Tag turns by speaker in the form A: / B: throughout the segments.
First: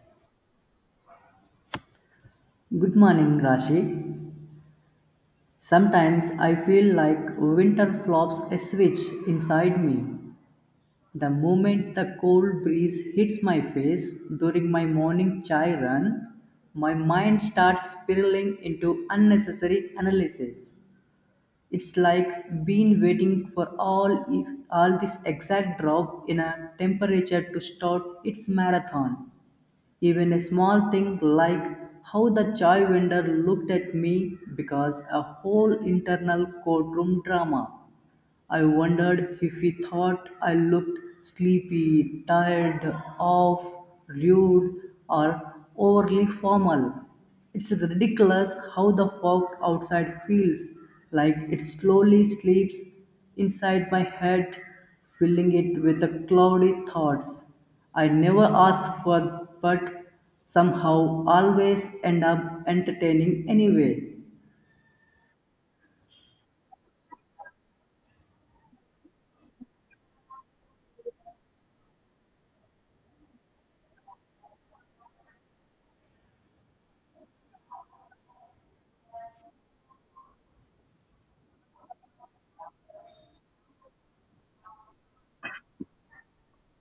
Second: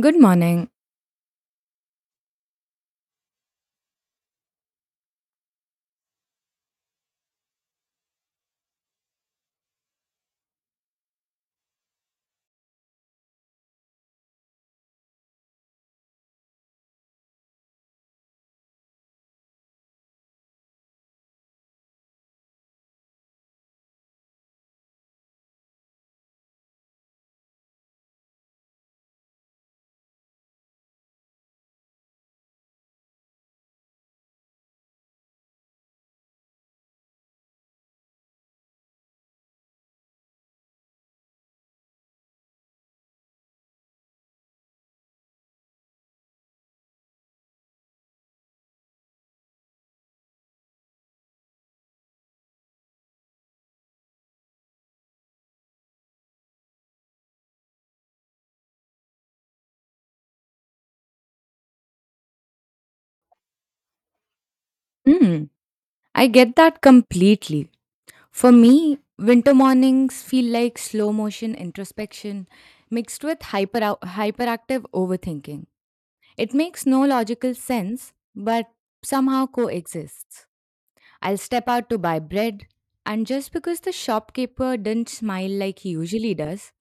A: Good morning.
B: Good morning, Rashi. Sometimes I feel like winter flops a switch inside me. The moment the cold breeze hits my face during my morning chai run, my mind starts spiraling into unnecessary analysis. It's like been waiting for all this exact drop in a temperature to start its marathon. Even a small thing like how the chai vendor looked at me because a whole internal courtroom drama. I wondered if he thought I looked sleepy, tired, off, rude, or overly formal. It's ridiculous how the fog outside feels like it slowly sleeps inside my head, filling it with the cloudy thoughts. I never asked for, but somehow always end up entertaining anyway.
A: Mm, I get that completely. For me, winter mornings feel like slow motion introspection mixed with hyperactive overthinking. It makes no logical sense, but somehow coexists. I'll step out to buy bread, and just because the shopkeeper didn't smile like he usually does,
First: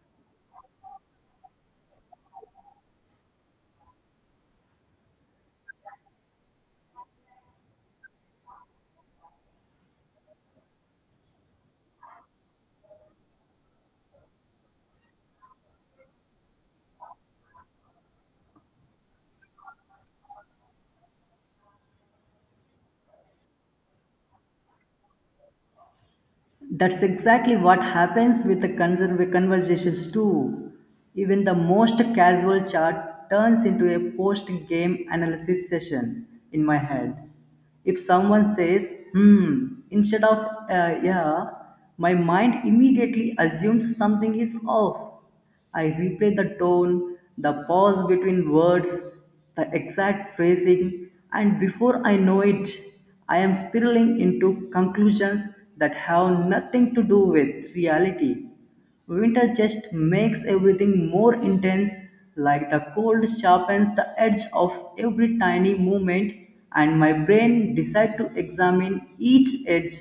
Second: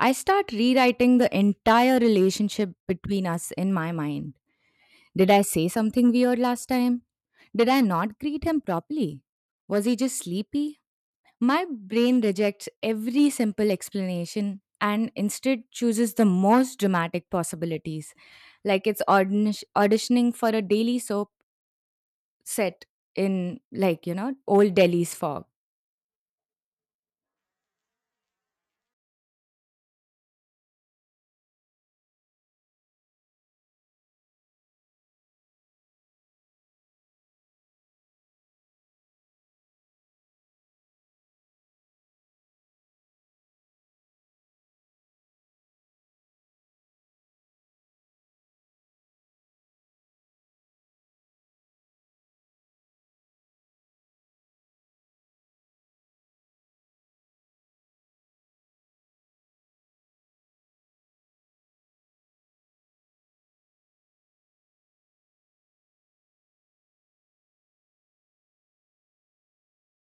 A: I start rewriting the entire relationship between us in my mind. Did I say something weird last time? Did I not greet him properly? Was he just sleepy? My brain rejects every simple explanation and instead chooses the most dramatic possibilities, like it's auditioning for a daily soap set in, old Delhi's fog.
B: That's exactly what happens with the conversations too. Even the most casual chat turns into a post-game analysis session in my head. If someone says, hmm, instead of, yeah, my mind immediately assumes something is off. I replay the tone, the pause between words, the exact phrasing, and before I know it, I am spiraling into conclusions that have nothing to do with reality. Winter just makes everything more intense, like the cold sharpens the edge of every tiny movement, and my brain decides to examine each edge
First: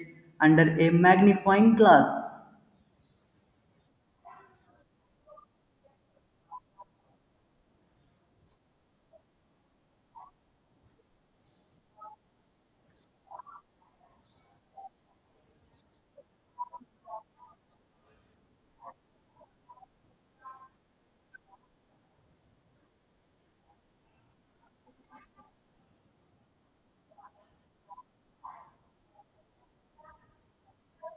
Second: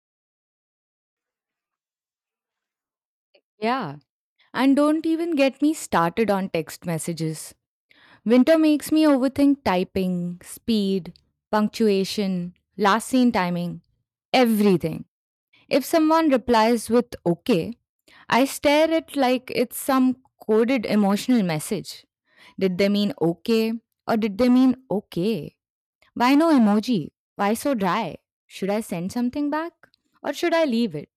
B: under a magnifying glass.
A: Yeah. And don't even get me started on text messages. Winter makes me overthink typing, speed, punctuation, last scene timing everything. If someone replies with okay, I stare at like it's some coded emotional message. Did they mean okay or did they mean okay? Why no emoji? Why so dry? Should I send something back or should I leave it?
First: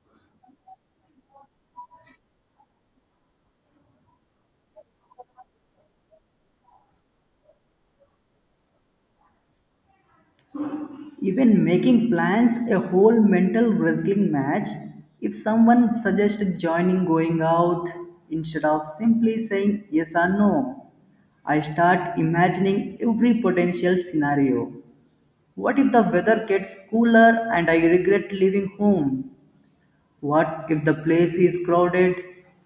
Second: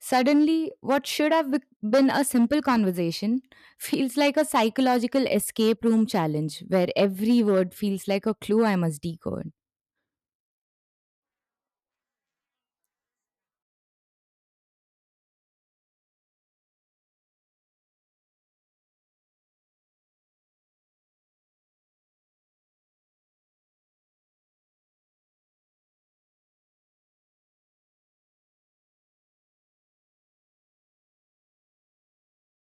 A: Suddenly, what should have been a simple conversation feels like a psychological escape room challenge where every word feels like a clue I must decode.
B: Even making plans a whole mental wrestling match. If someone suggests joining going out, instead of simply saying yes or no, I start imagining every potential scenario. What if the weather gets cooler and I regret leaving home? What if the place is crowded?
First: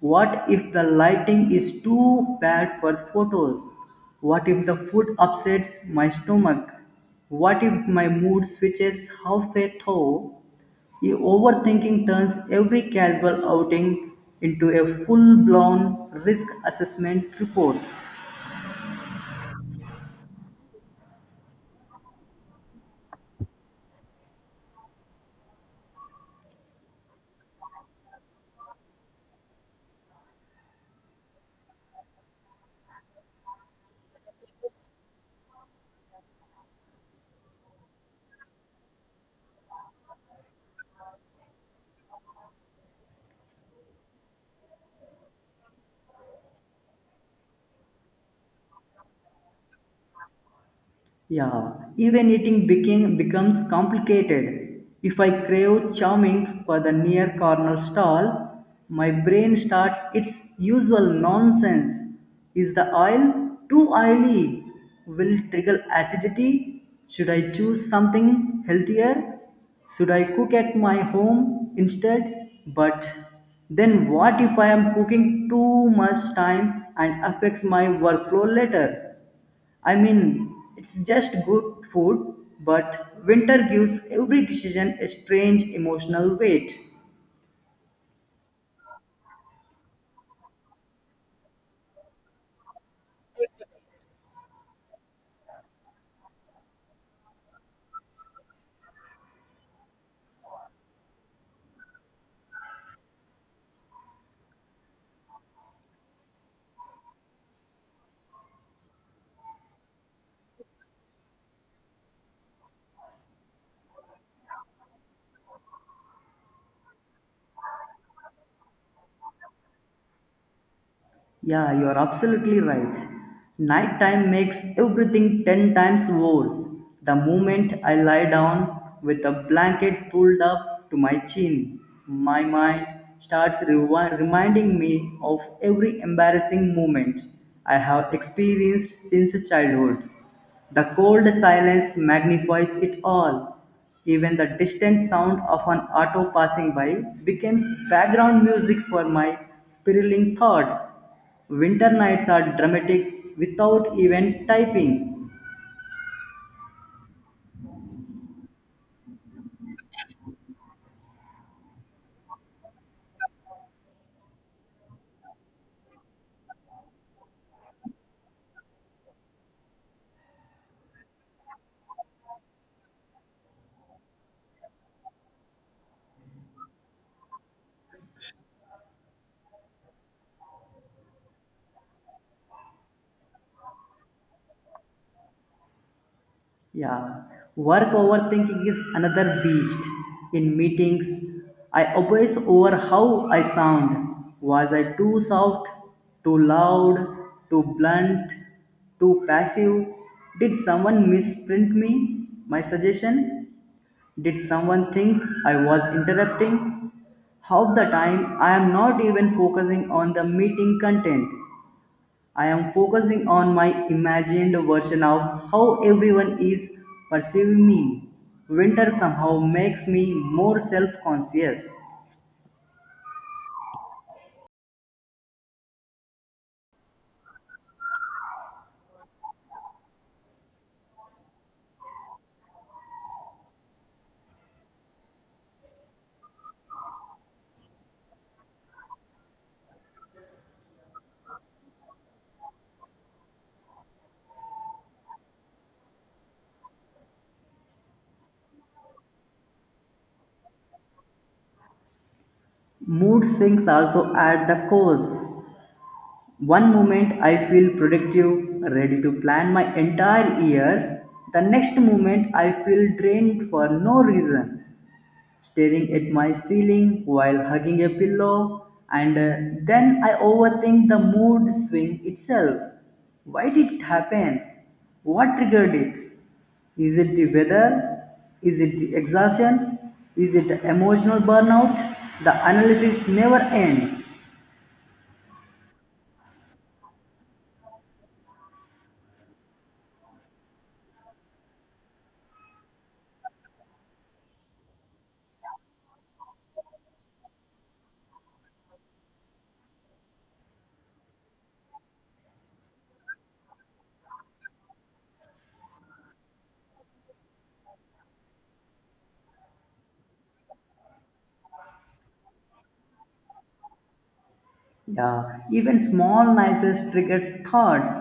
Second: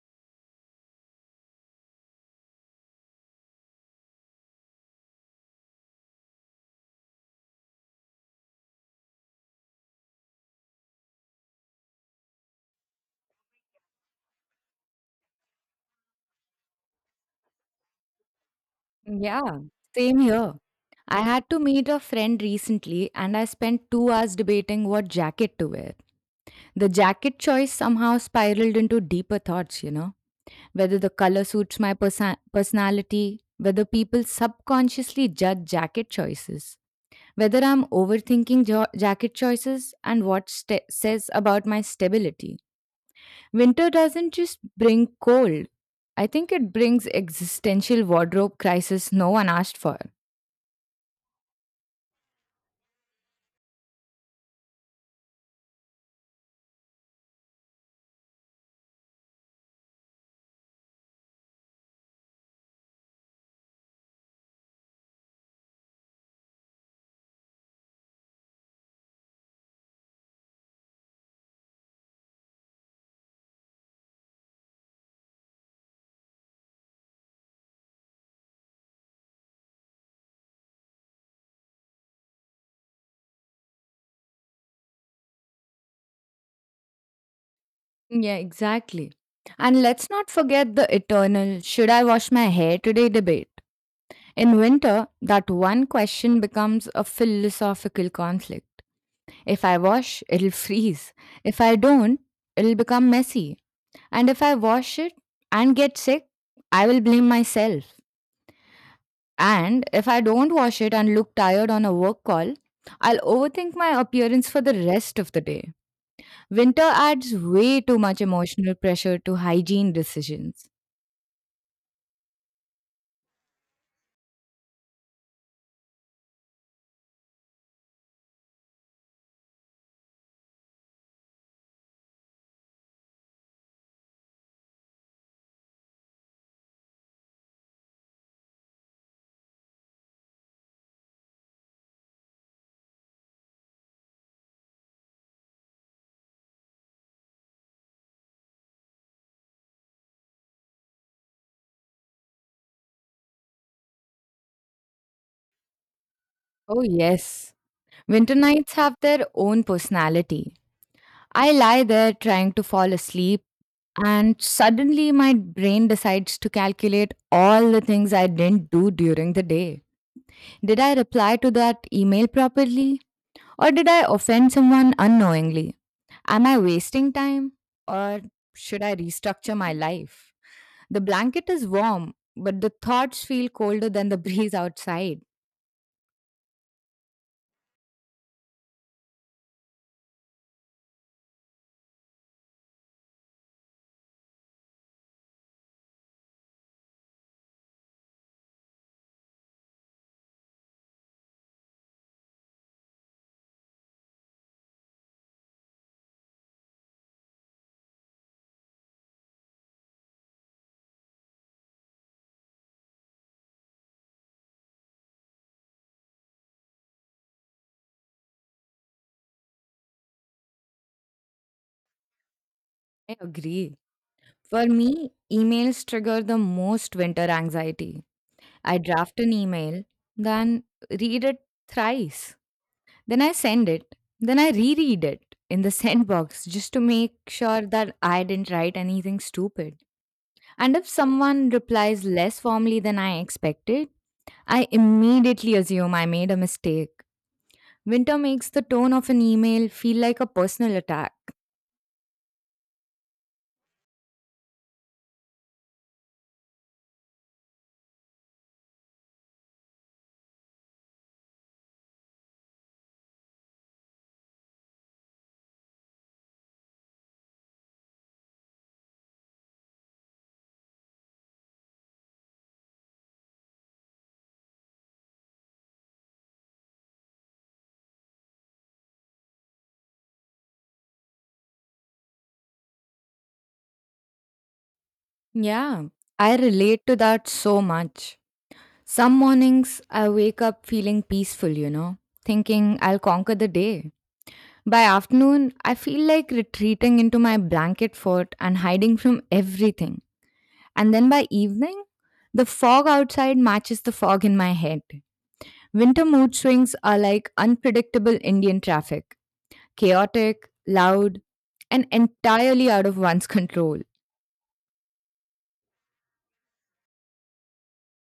B: What if the lighting is too bad for photos? What if the food upsets my stomach? What if my mood switches halfway through? The overthinking turns every casual outing into a full blown risk assessment report.
A: Yeah, same here. I had to meet a friend recently and I spent 2 hours debating what jacket to wear. The jacket choice somehow spiraled into deeper thoughts, whether the color suits my personality, whether people subconsciously judge jacket choices, whether I'm overthinking jacket choices, and what sta says about my stability. Winter doesn't just bring cold, I think it brings existential wardrobe crisis no one asked for.
B: Yeah, even becomes complicated. If I crave charming for the near corner stall, my brain starts its usual nonsense. Is the oil too oily? Will it trigger acidity? Should I choose something healthier? Should I cook at my home instead? But then what if I am cooking too much time and affects my workflow later? I mean, it's just good food, but winter gives every decision a strange emotional weight.
A: Yeah, exactly. And let's not forget the eternal should I wash my hair today debate. In winter, that one question becomes a philosophical conflict. If I wash, it'll freeze. If I don't, it'll become messy. And if I wash it and get sick, I will blame myself. And if I don't wash it and look tired on a work call, I'll overthink my appearance for the rest of the day. Winter adds way too much emotional pressure to hygiene decisions.
B: Yeah, you're absolutely right. Nighttime makes everything 10 times worse. The moment I lie down with a blanket pulled up to my chin, my mind starts reminding me of every embarrassing moment I have experienced since childhood. The cold silence magnifies it all. Even the distant sound of an auto passing by becomes background music for my spiraling thoughts. Winter nights are dramatic without even typing.
A: Oh, yes. Winter nights have their own personality. I lie there trying to fall asleep, and suddenly my brain decides to calculate all the things I didn't do during the day. Did I reply to that email properly? Or did I offend someone unknowingly? Am I wasting time? Or should I restructure my life? The blanket is warm, but the thoughts feel colder than the breeze outside.
B: Yeah, work overthinking is another beast. In meetings, I obsess over how I sound. Was I too soft, too loud, too blunt, too passive? Did someone misprint me, my suggestion? Did someone think I was interrupting? Half the time, I am not even focusing on the meeting content. I am focusing on my imagined version of how everyone is perceiving me. Winter somehow makes me more self conscious.
A: I agree. For me, emails trigger the most winter anxiety. I draft an email, then read it thrice. Then I send it. Then I reread it in the send box just to make sure that I didn't write anything stupid. And if someone replies less formally than I expected, I immediately assume I made a mistake. Winter makes the tone of an email feel like a personal attack.
B: Mood swings also at the cause. One moment I feel productive, ready to plan my entire year. The next moment I feel drained for no reason. Staring at my ceiling while hugging a pillow, and then I overthink the mood swing itself. Why did it happen? What triggered it? Is it the weather? Is it the exhaustion? Is it emotional burnout? The analysis never ends.
A: Yeah, I relate to that so much. Some mornings I wake up feeling peaceful, thinking I'll conquer the day. By afternoon, I feel like retreating into my blanket fort and hiding from everything. And then by evening, the fog outside matches the fog in my head. Winter mood swings are like unpredictable Indian traffic chaotic, loud, and entirely out of one's control.
B: Yeah, even small nicest triggered thoughts.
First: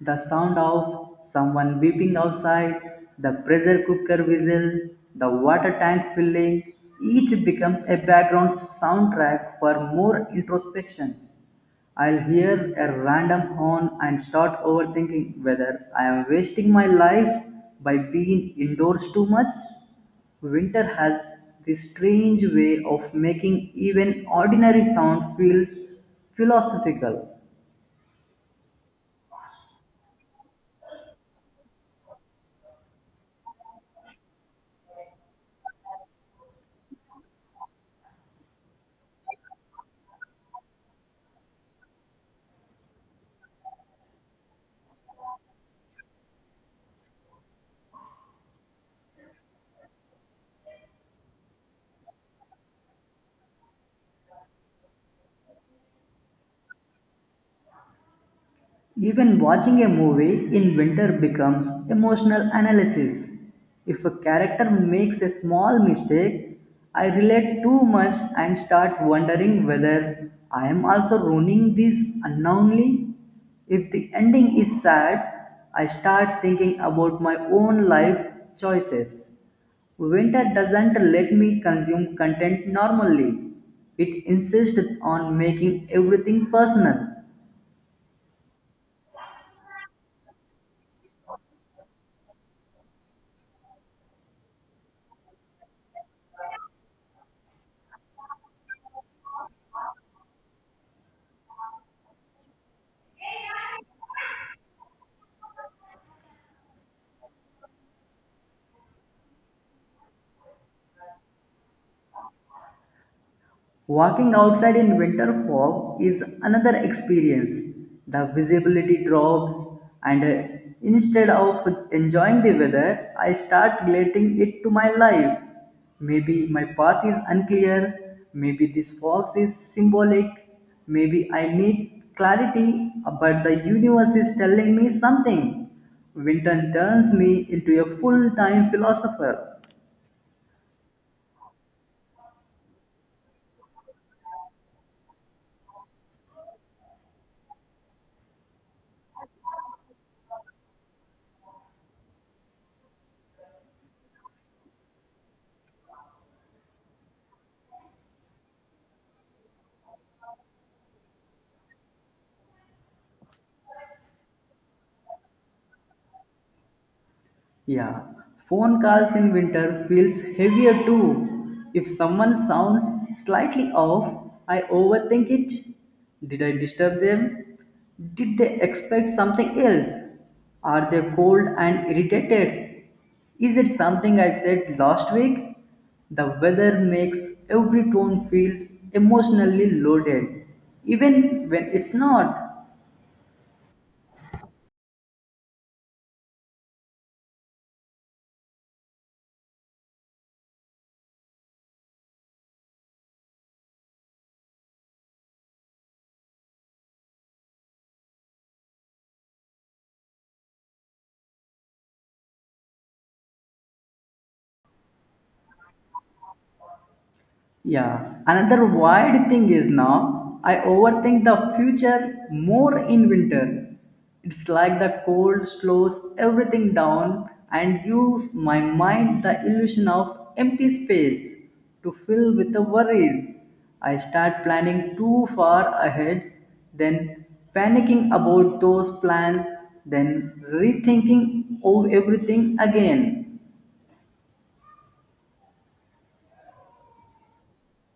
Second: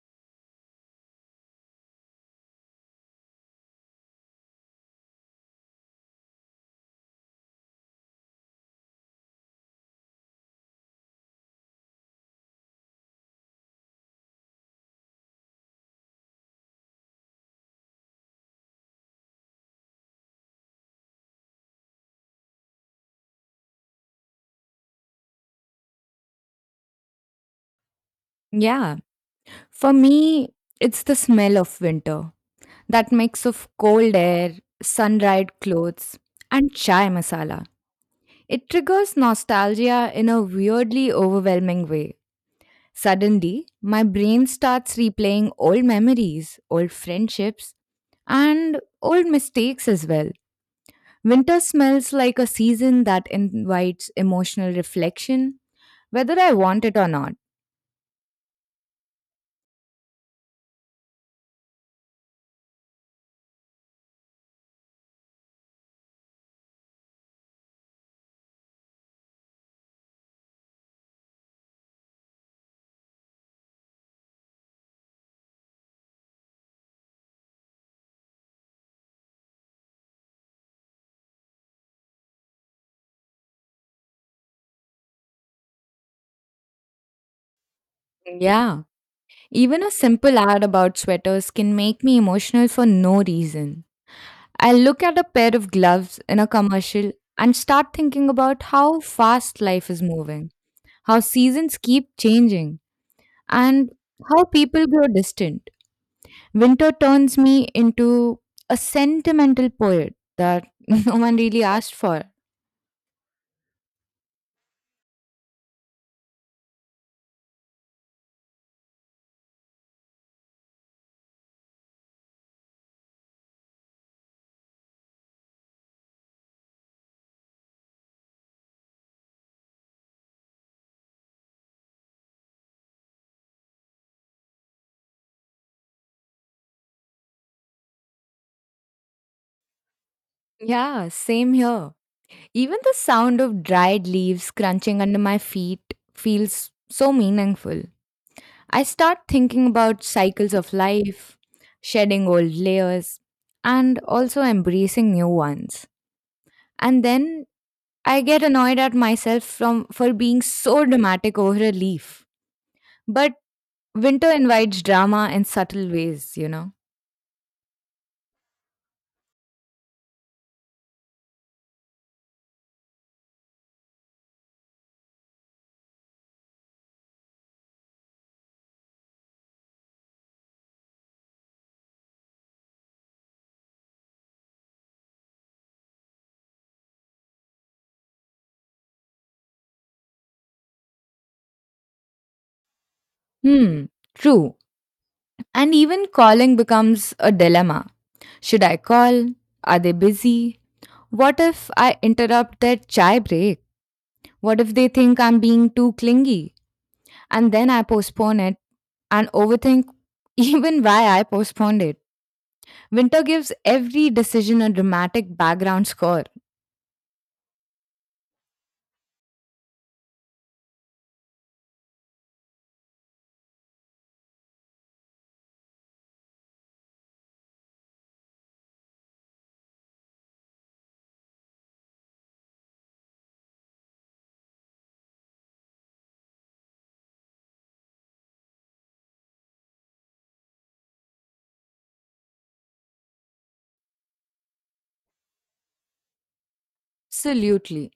B: The sound of someone weeping outside, the pressure cooker whistle, the water tank filling, each becomes a background soundtrack for more introspection. I'll hear a random horn and start overthinking whether I am wasting my life by being indoors too much. Winter has this strange way of making even ordinary sound feels philosophical.
A: Yeah. For me, it's the smell of winter. That mix of cold air, sun-dried clothes, and chai masala. It triggers nostalgia in a weirdly overwhelming way. Suddenly, my brain starts replaying old memories, old friendships, and old mistakes as well. Winter smells like a season that invites emotional reflection, whether I want it or not.
B: Even watching a movie in winter becomes emotional analysis. If a character makes a small mistake, I relate too much and start wondering whether I am also ruining this unknowingly. If the ending is sad, I start thinking about my own life choices. Winter doesn't let me consume content normally. It insists on making everything personal.
A: Yeah. Even a simple ad about sweaters can make me emotional for no reason. I'll look at a pair of gloves in a commercial and start thinking about how fast life is moving, how seasons keep changing, and how people grow distant. Winter turns me into a sentimental poet that no one really asked for.
B: Walking outside in winter fog is another experience. The visibility drops, and instead of enjoying the weather, I start relating it to my life. Maybe my path is unclear, maybe this fog is symbolic, maybe I need clarity, but the universe is telling me something. Winter turns me into a full time philosopher.
A: Yeah, same here. Even the sound of dried leaves crunching under my feet feels so meaningful. I start thinking about cycles of life, shedding old layers, and also embracing new ones. And then I get annoyed at myself from for being so dramatic over a leaf. But winter invites drama in subtle ways, you know.
B: Yeah, phone calls in winter feels heavier too. If someone sounds slightly off, I overthink it. Did I disturb them? Did they expect something else? Are they cold and irritated? Is it something I said last week? The weather makes every tone feels emotionally loaded, even when it's not.
A: Hmm, true. And even calling becomes a dilemma. Should I call? Are they busy? What if I interrupt their chai break? What if they think I'm being too clingy? And then I postpone it and overthink even why I postponed it. Winter gives every decision a dramatic background score.
B: Yeah, another wild thing is now I overthink the future more in winter. It's like the cold slows everything down and gives my mind the illusion of empty space to fill with the worries. I start planning too far ahead, then panicking about those plans, then rethinking of everything again.
A: Absolutely.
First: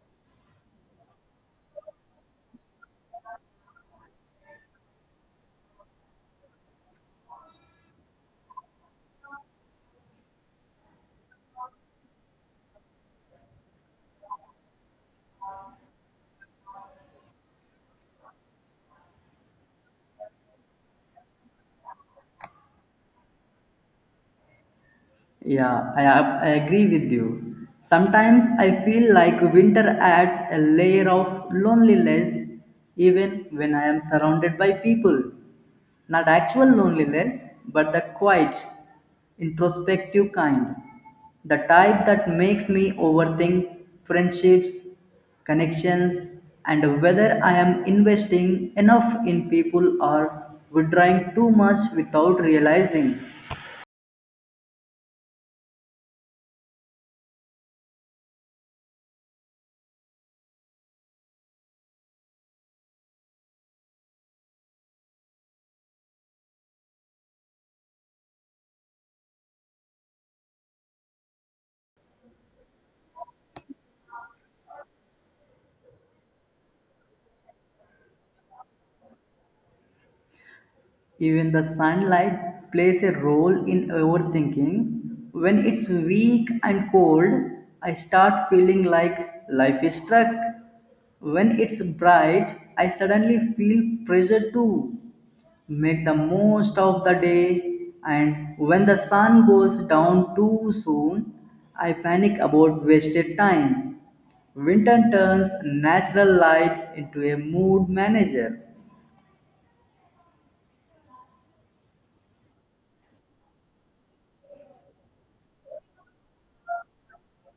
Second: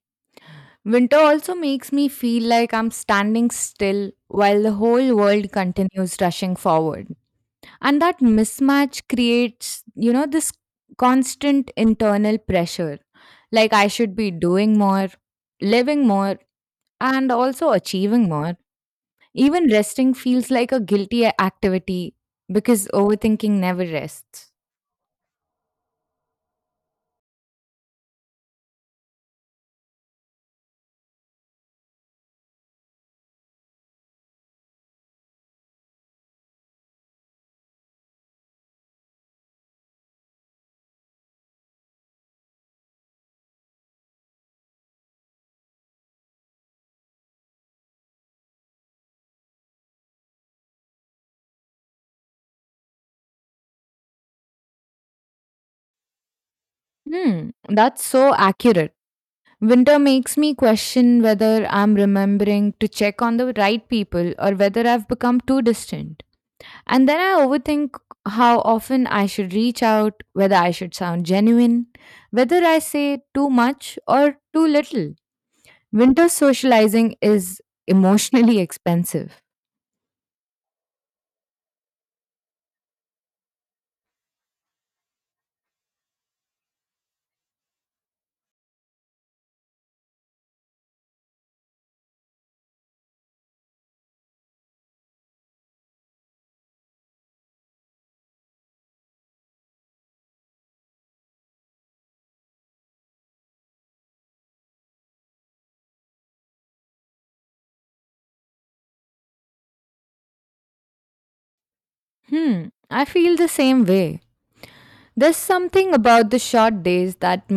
A: Winter also makes me feel like I'm standing still while the whole world continues rushing forward. And that mismatch creates, this constant internal pressure. Like I should be doing more, living more, and also achieving more. Even resting feels like a guilty activity because overthinking never rests.
B: Yeah, I agree with you. Sometimes I feel like winter adds a layer of loneliness even when I am surrounded by people. Not actual loneliness, but the quiet, introspective kind. The type that makes me overthink friendships, connections, and whether I am investing enough in people or withdrawing too much without realizing.
A: Hmm, that's so accurate. Winter makes me question whether I'm remembering to check on the right people or whether I've become too distant. And then I overthink how often I should reach out, whether I should sound genuine, whether I say too much or too little. Winter socializing is emotionally expensive.
B: Even the sunlight plays a role in overthinking. When it's weak and cold, I start feeling like life is stuck. When it's bright, I suddenly feel pressure to make the most of the day. And when the sun goes down too soon, I panic about wasted time. Winter turns natural light into a mood manager.
A: Hmm, I feel the same way. There's something about the short days that